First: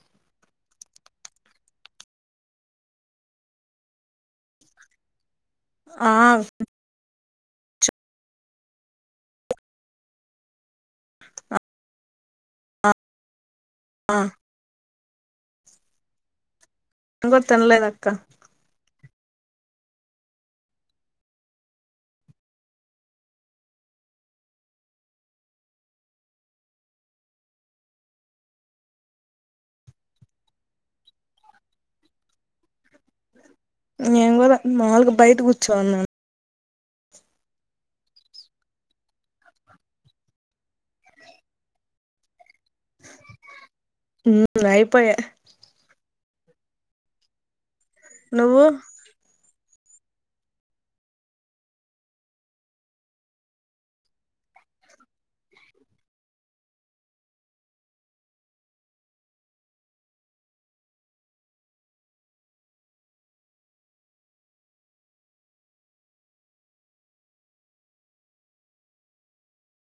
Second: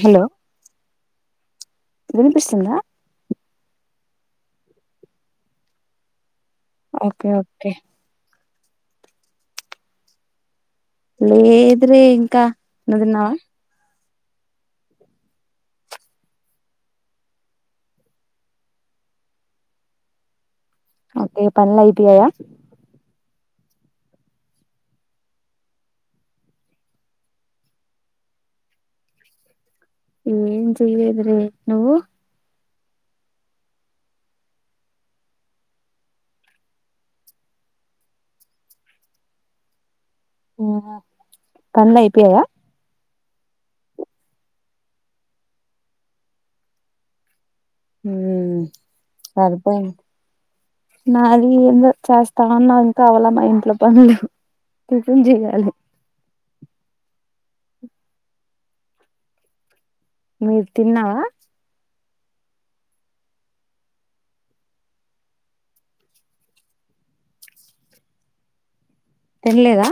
hello వినిపిస్తుంద ఆ okay okay లేద్రే ఇంకా నదిన్నావా ఆ నేను కూడా తినలేదు అక్క ఓకే పనిలఐబయాయా ఏం చెయలేద్రీ నువ్వు నేను కూడా మాాలుగు బయట కూర్చోన్నాను అవునా పనులు అయిపోయాయా హ్మ్మ్ అయిపోయాయి హ్మ్మ్ నువ్వు సరిపోయింది నాది ఏందుో చేస్తామన్నా ఇంకా అవల మా ఇంట్లో పనులు టిఫిన్ చేయాలి మె తిన్నావ తిన్లేదా